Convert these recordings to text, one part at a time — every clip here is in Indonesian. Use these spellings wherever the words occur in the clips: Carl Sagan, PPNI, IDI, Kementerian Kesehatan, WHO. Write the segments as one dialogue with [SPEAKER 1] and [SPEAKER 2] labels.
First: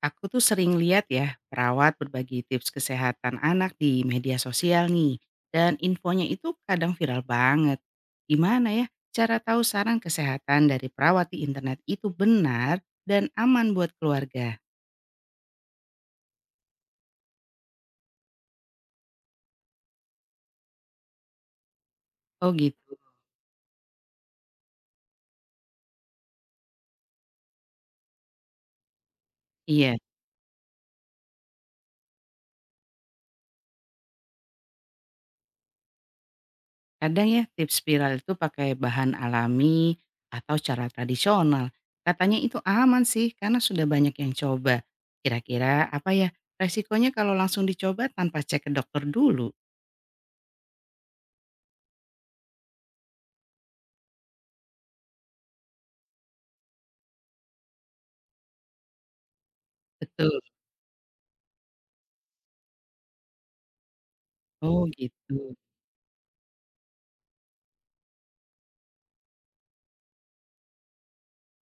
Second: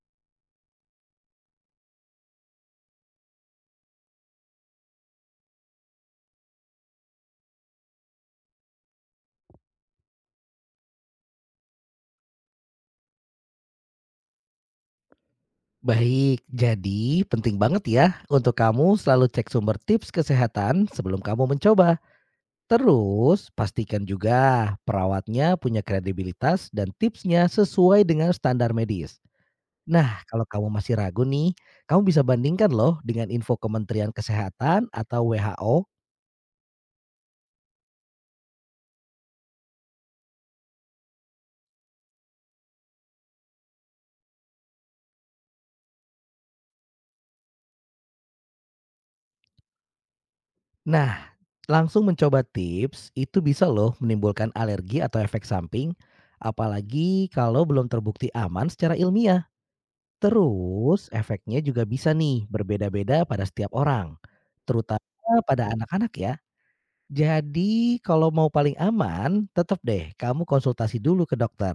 [SPEAKER 1] Aku tuh sering lihat ya, perawat berbagi tips kesehatan anak di media sosial nih. Dan infonya itu kadang viral banget. Gimana ya cara tahu saran kesehatan dari perawat di internet itu benar dan aman buat keluarga?
[SPEAKER 2] Baik, jadi penting banget ya untuk kamu selalu cek sumber tips kesehatan sebelum kamu mencoba.
[SPEAKER 1] Oh gitu.
[SPEAKER 2] Terus, pastikan juga perawatnya punya kredibilitas dan tipsnya sesuai dengan standar medis.
[SPEAKER 1] Iya,
[SPEAKER 2] Nah, kalau kamu masih ragu nih, kamu bisa bandingkan loh dengan info Kementerian Kesehatan atau WHO.
[SPEAKER 1] kadang ya tips viral itu pakai bahan alami atau cara tradisional. Katanya itu aman sih karena sudah banyak yang coba. Kira-kira apa ya resikonya kalau langsung dicoba tanpa cek ke dokter dulu?
[SPEAKER 2] Nah, langsung mencoba tips itu bisa loh menimbulkan alergi atau efek samping, apalagi kalau belum terbukti aman secara ilmiah.
[SPEAKER 1] Betul.
[SPEAKER 2] Terus efeknya juga bisa nih berbeda-beda pada setiap orang,
[SPEAKER 1] Oh
[SPEAKER 2] terutama
[SPEAKER 1] gitu.
[SPEAKER 2] pada anak-anak ya. Jadi kalau mau paling aman, tetap deh kamu konsultasi dulu ke dokter.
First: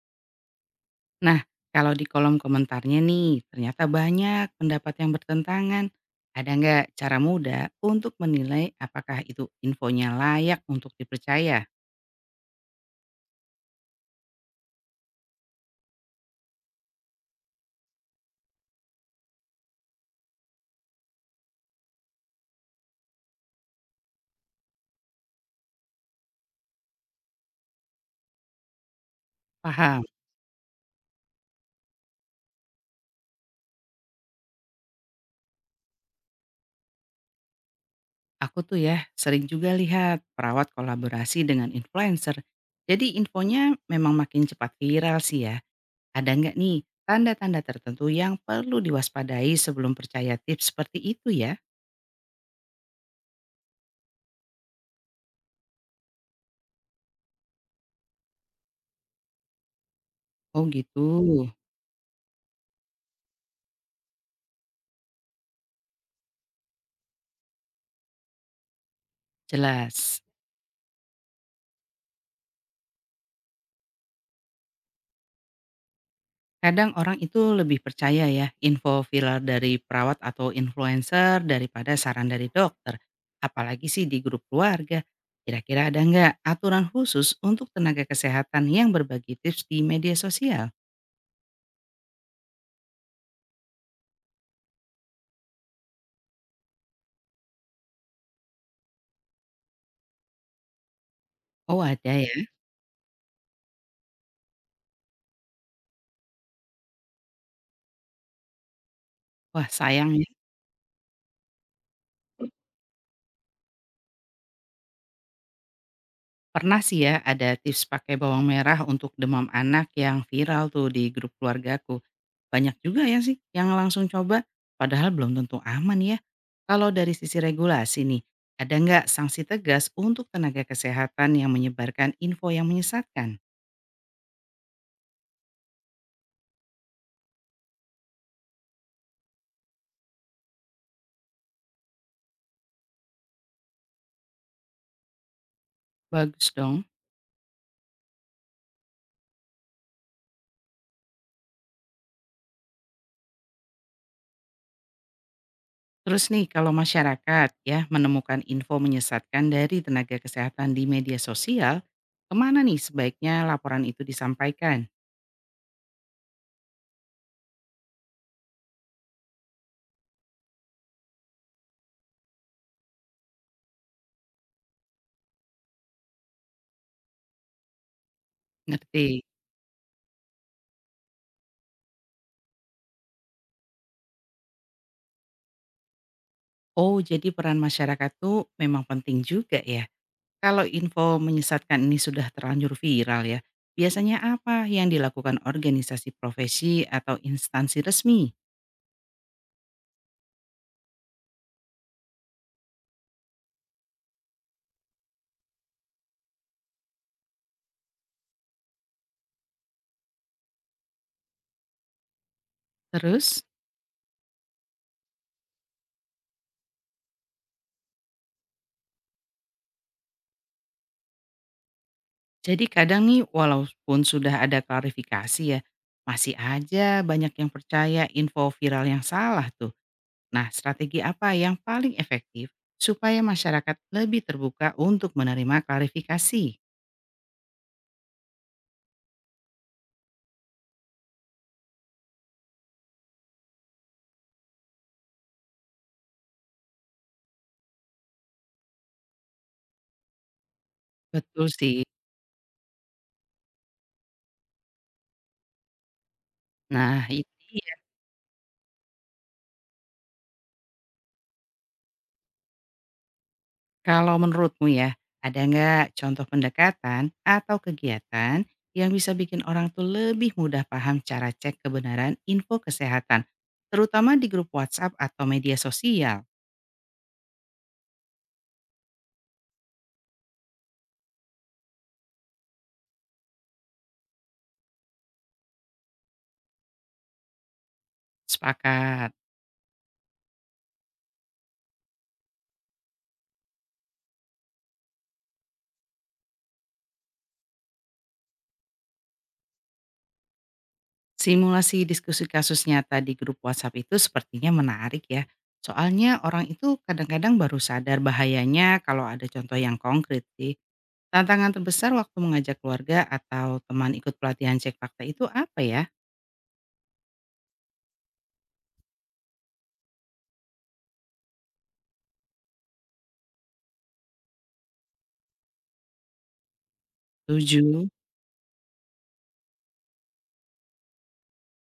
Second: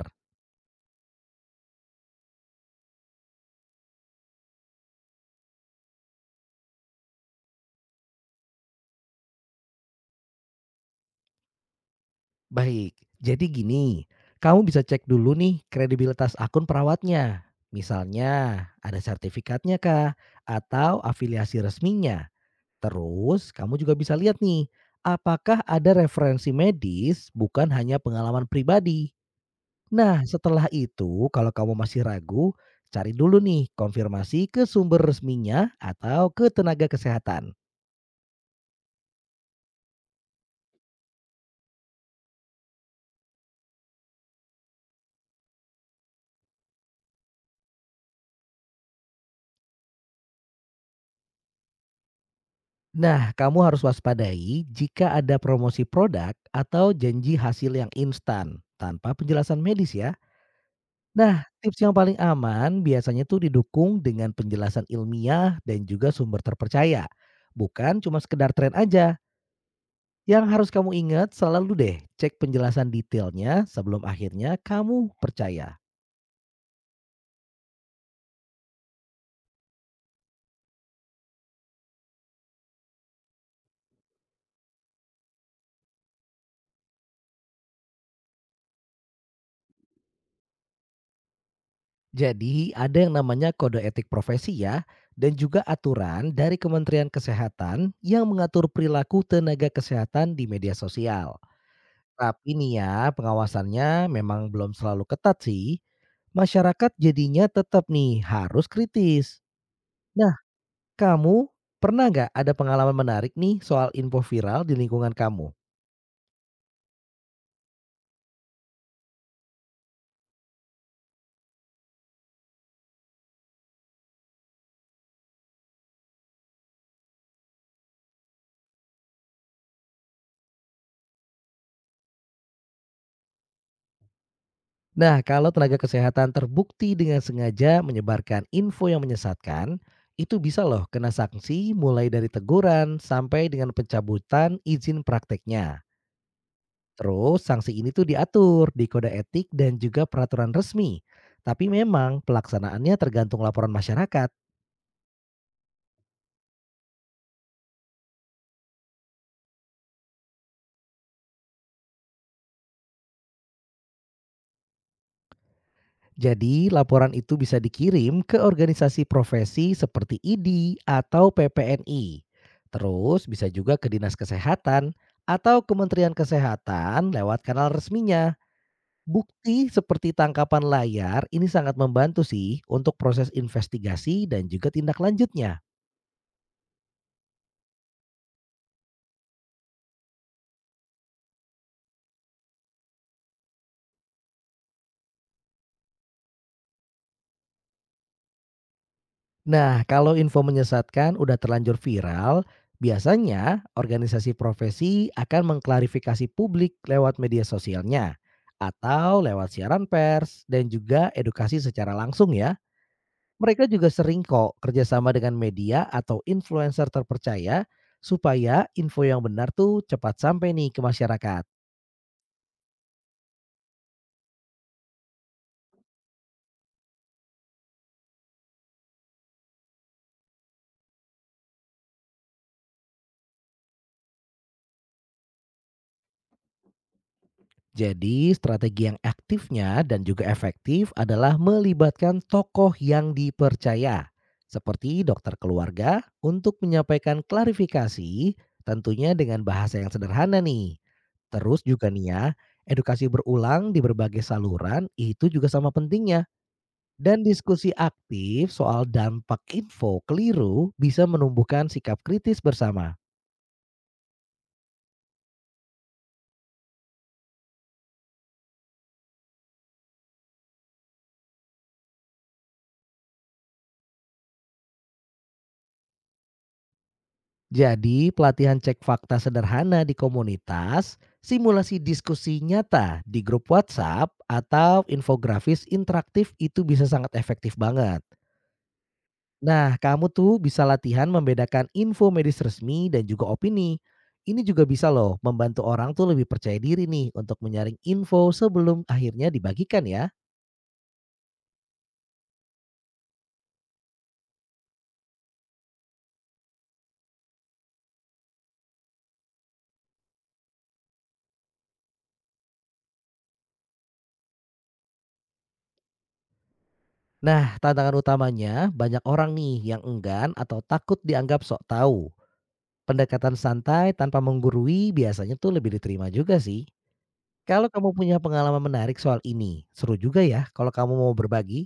[SPEAKER 1] Nah, kalau di kolom komentarnya nih ternyata banyak pendapat yang bertentangan. Ada nggak cara mudah untuk menilai apakah itu infonya layak untuk dipercaya?
[SPEAKER 2] Baik, jadi gini, kamu bisa cek dulu nih kredibilitas akun perawatnya. Misalnya ada sertifikatnya kah atau afiliasi resminya. Terus kamu juga bisa lihat nih, apakah ada referensi medis bukan hanya pengalaman pribadi.
[SPEAKER 1] Paham,
[SPEAKER 2] Nah, setelah itu kalau kamu masih ragu, cari dulu nih konfirmasi ke sumber resminya atau ke tenaga kesehatan.
[SPEAKER 1] aku tuh ya sering juga lihat perawat kolaborasi dengan influencer. Jadi infonya memang makin cepat viral sih ya. Ada nggak nih tanda-tanda tertentu yang perlu diwaspadai sebelum percaya tips seperti itu ya?
[SPEAKER 2] Nah, kamu harus waspadai jika ada promosi produk atau janji hasil yang instan tanpa penjelasan medis ya.
[SPEAKER 1] Oh gitu,
[SPEAKER 2] Nah, tips yang paling aman biasanya tuh didukung dengan penjelasan ilmiah dan juga sumber terpercaya. Bukan cuma sekedar tren aja.
[SPEAKER 1] jelas.
[SPEAKER 2] Yang harus kamu ingat selalu deh cek penjelasan detailnya sebelum akhirnya kamu percaya.
[SPEAKER 1] Kadang orang itu lebih percaya ya info viral dari perawat atau influencer daripada saran dari dokter. Apalagi sih di grup keluarga. Kira-kira ada nggak aturan khusus untuk tenaga kesehatan yang berbagi tips di media sosial?
[SPEAKER 2] Jadi, ada yang namanya kode etik profesi ya, dan juga aturan dari Kementerian Kesehatan yang mengatur perilaku tenaga kesehatan di media sosial.
[SPEAKER 1] Oh ada ya?
[SPEAKER 2] Tapi nih ya, pengawasannya memang belum selalu ketat sih. Masyarakat jadinya tetap nih harus kritis.
[SPEAKER 1] Wah sayang ya.
[SPEAKER 2] Nah, kamu pernah nggak ada pengalaman menarik nih soal info viral di lingkungan kamu?
[SPEAKER 1] Pernah sih ya ada tips pakai bawang merah untuk demam anak yang viral tuh di grup keluargaku. Banyak juga ya sih yang langsung coba, padahal belum tentu aman ya. Kalau dari sisi regulasi nih, ada nggak sanksi tegas untuk tenaga kesehatan yang menyebarkan info yang menyesatkan?
[SPEAKER 2] Nah, kalau tenaga kesehatan terbukti dengan sengaja menyebarkan info yang menyesatkan, itu bisa loh kena sanksi mulai dari teguran sampai dengan pencabutan izin prakteknya.
[SPEAKER 1] Bagus dong.
[SPEAKER 2] Terus sanksi ini tuh diatur di kode etik dan juga peraturan resmi. Tapi memang pelaksanaannya tergantung laporan masyarakat.
[SPEAKER 1] Terus nih kalau masyarakat ya menemukan info menyesatkan dari tenaga kesehatan di media sosial, kemana nih sebaiknya laporan itu disampaikan?
[SPEAKER 2] Jadi, laporan itu bisa dikirim ke organisasi profesi seperti IDI atau PPNI. Terus bisa juga ke Dinas Kesehatan atau Kementerian Kesehatan lewat kanal resminya.
[SPEAKER 1] Ngerti?
[SPEAKER 2] Bukti seperti tangkapan layar ini sangat membantu sih untuk proses investigasi dan juga tindak lanjutnya.
[SPEAKER 1] Oh, jadi peran masyarakat tuh memang penting juga ya. Kalau info menyesatkan ini sudah terlanjur viral ya, biasanya apa yang dilakukan organisasi profesi atau instansi resmi?
[SPEAKER 2] Nah, kalau info menyesatkan udah terlanjur viral, biasanya organisasi profesi akan mengklarifikasi publik lewat media sosialnya atau lewat siaran pers dan juga edukasi secara langsung ya.
[SPEAKER 1] Terus,
[SPEAKER 2] Mereka juga sering kok kerjasama dengan media atau influencer terpercaya supaya info yang benar tuh cepat sampai nih ke masyarakat.
[SPEAKER 1] jadi kadang nih walaupun sudah ada klarifikasi ya, masih aja banyak yang percaya info viral yang salah tuh. Nah, strategi apa yang paling efektif supaya masyarakat lebih terbuka untuk menerima klarifikasi?
[SPEAKER 2] Jadi, strategi yang aktifnya dan juga efektif adalah melibatkan tokoh yang dipercaya, seperti dokter keluarga, untuk menyampaikan klarifikasi, tentunya dengan bahasa yang sederhana nih.
[SPEAKER 1] Betul
[SPEAKER 2] Terus
[SPEAKER 1] sih.
[SPEAKER 2] juga nih ya, edukasi berulang di berbagai saluran itu juga sama pentingnya.
[SPEAKER 1] Nah,
[SPEAKER 2] Dan
[SPEAKER 1] itu.
[SPEAKER 2] diskusi aktif soal dampak info keliru bisa menumbuhkan sikap kritis bersama.
[SPEAKER 1] Kalau menurutmu ya, ada nggak contoh pendekatan atau kegiatan yang bisa bikin orang tuh lebih mudah paham cara cek kebenaran info kesehatan, terutama di grup WhatsApp atau media sosial?
[SPEAKER 2] Jadi, pelatihan cek fakta sederhana di komunitas, simulasi diskusi nyata di grup WhatsApp, atau infografis interaktif itu bisa sangat efektif banget.
[SPEAKER 1] Sepakat.
[SPEAKER 2] Nah, kamu tuh bisa latihan membedakan info medis resmi dan juga opini. Ini juga bisa loh membantu orang tuh lebih percaya diri nih untuk menyaring info sebelum akhirnya dibagikan ya.
[SPEAKER 1] Simulasi diskusi kasus nyata di grup WhatsApp itu sepertinya menarik ya. Soalnya orang itu kadang-kadang baru sadar bahayanya kalau ada contoh yang konkret sih. Tantangan terbesar waktu mengajak keluarga atau teman ikut pelatihan cek fakta itu apa ya?
[SPEAKER 2] Nah, tantangan utamanya banyak orang nih yang enggan atau takut dianggap sok tahu. Pendekatan santai tanpa menggurui biasanya tuh lebih diterima juga sih. Kalau
[SPEAKER 1] Tujuh.
[SPEAKER 2] kamu punya pengalaman menarik soal ini, seru juga ya kalau kamu mau berbagi.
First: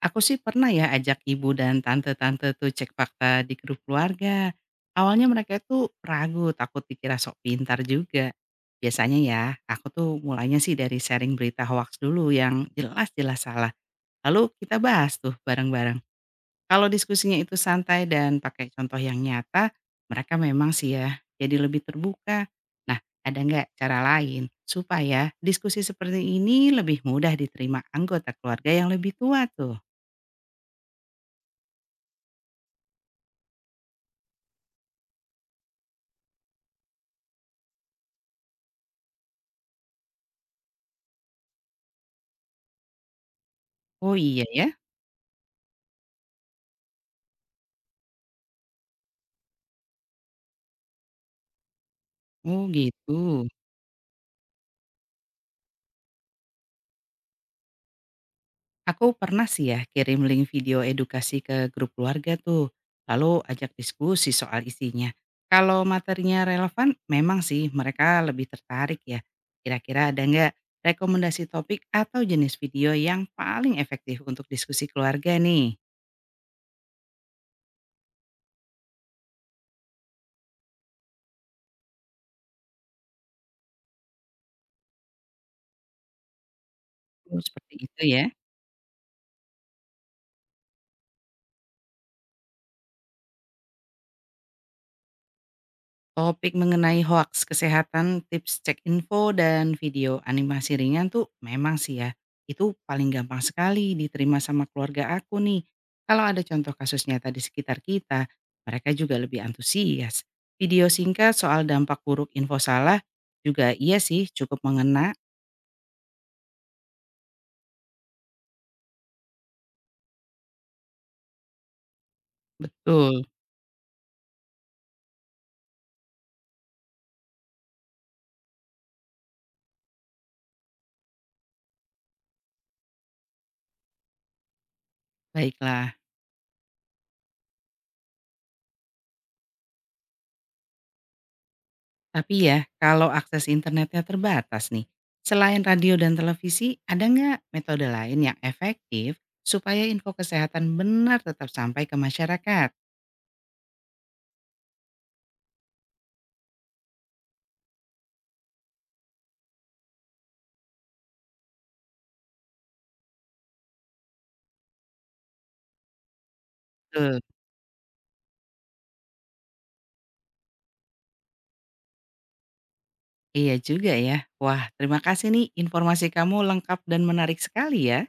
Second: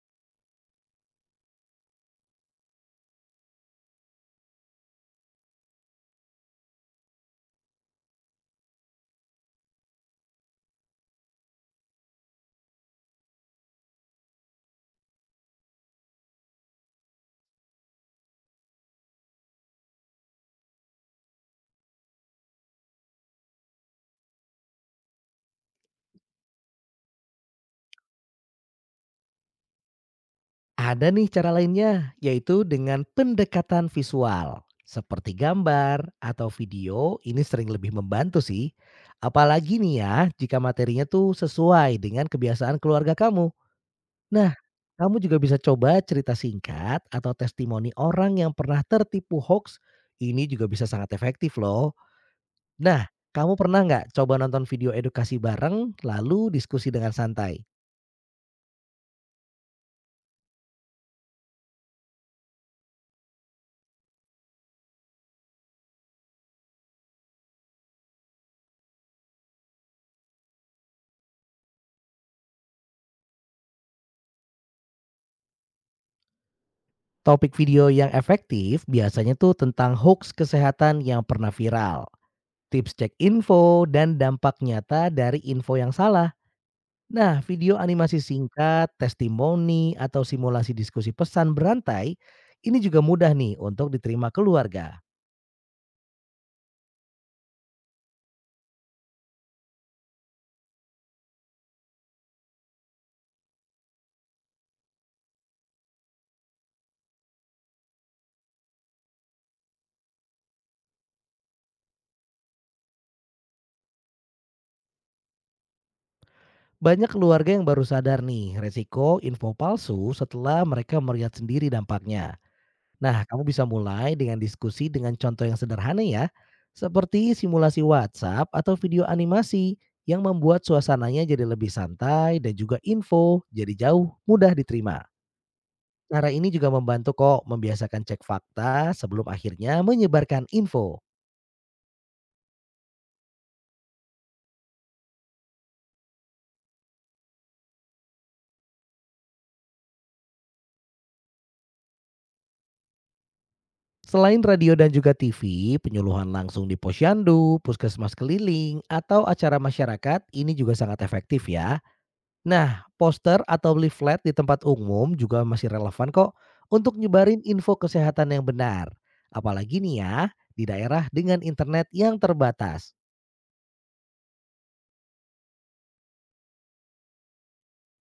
[SPEAKER 1] Aku sih pernah ya ajak ibu dan tante-tante tuh cek fakta di grup keluarga. Awalnya mereka tuh ragu, takut dikira sok pintar juga. Biasanya ya, aku tuh mulainya sih dari sharing berita hoax dulu yang jelas-jelas salah. Lalu kita bahas tuh bareng-bareng. Kalau diskusinya itu santai dan pakai contoh yang nyata, mereka memang sih ya jadi lebih terbuka. Nah, ada nggak cara lain supaya diskusi seperti ini lebih mudah diterima anggota keluarga yang lebih tua tuh?
[SPEAKER 2] Ada nih cara lainnya, yaitu dengan pendekatan visual. Seperti gambar atau video, ini sering lebih membantu sih. Apalagi nih ya, jika materinya tuh sesuai dengan kebiasaan keluarga kamu.
[SPEAKER 1] Oh iya
[SPEAKER 2] Nah,
[SPEAKER 1] ya?
[SPEAKER 2] kamu juga bisa coba cerita singkat atau testimoni orang yang pernah tertipu hoax. Ini juga bisa sangat efektif loh.
[SPEAKER 1] Oh
[SPEAKER 2] Nah,
[SPEAKER 1] gitu.
[SPEAKER 2] kamu pernah nggak coba nonton video edukasi bareng lalu diskusi dengan santai?
[SPEAKER 1] Aku pernah sih ya kirim link video edukasi ke grup keluarga tuh, lalu ajak diskusi soal isinya. Kalau materinya relevan, memang sih mereka lebih tertarik ya. Kira-kira ada nggak rekomendasi topik atau jenis video yang paling efektif untuk diskusi keluarga nih?
[SPEAKER 2] Topik video yang efektif biasanya tuh tentang hoax kesehatan yang pernah viral, tips cek info, dan dampak nyata dari info yang salah. Nah,
[SPEAKER 1] Oh, seperti
[SPEAKER 2] video
[SPEAKER 1] itu
[SPEAKER 2] animasi
[SPEAKER 1] ya?
[SPEAKER 2] singkat, testimoni, atau simulasi diskusi pesan berantai, ini juga mudah nih untuk diterima keluarga.
[SPEAKER 1] Topik mengenai hoaks kesehatan, tips cek info, dan video animasi ringan tuh memang sih ya, itu paling gampang sekali diterima sama keluarga aku nih. Kalau ada contoh kasus nyata di sekitar kita, mereka juga lebih antusias. Video singkat soal dampak buruk info salah juga iya sih cukup mengena.
[SPEAKER 2] Banyak keluarga yang baru sadar nih resiko info palsu setelah mereka melihat sendiri dampaknya. Nah,
[SPEAKER 1] Betul,
[SPEAKER 2] kamu bisa mulai dengan diskusi dengan contoh yang sederhana ya, seperti simulasi WhatsApp atau video animasi yang membuat suasananya jadi lebih santai dan juga info jadi jauh mudah diterima.
[SPEAKER 1] baiklah.
[SPEAKER 2] Cara ini juga membantu kok membiasakan cek fakta sebelum akhirnya menyebarkan info.
[SPEAKER 1] Tapi ya, kalau akses internetnya terbatas nih, selain radio dan televisi, ada nggak metode lain yang efektif supaya info kesehatan benar tetap sampai ke masyarakat?
[SPEAKER 2] Selain radio dan juga TV, penyuluhan langsung di posyandu, puskesmas keliling, atau acara masyarakat ini juga sangat efektif ya. Nah, poster atau leaflet di tempat umum juga masih relevan kok untuk
[SPEAKER 1] Betul.
[SPEAKER 2] nyebarin info kesehatan yang benar. Apalagi nih ya, di daerah dengan internet yang terbatas.
[SPEAKER 1] Iya juga ya. Wah, terima kasih nih informasi kamu lengkap dan menarik sekali ya.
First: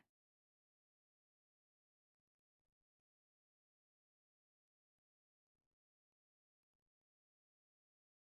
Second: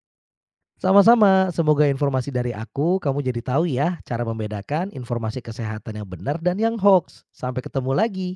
[SPEAKER 2] Sama-sama, semoga informasi dari aku kamu jadi tahu ya cara membedakan informasi kesehatan yang benar dan yang hoax. Sampai ketemu lagi.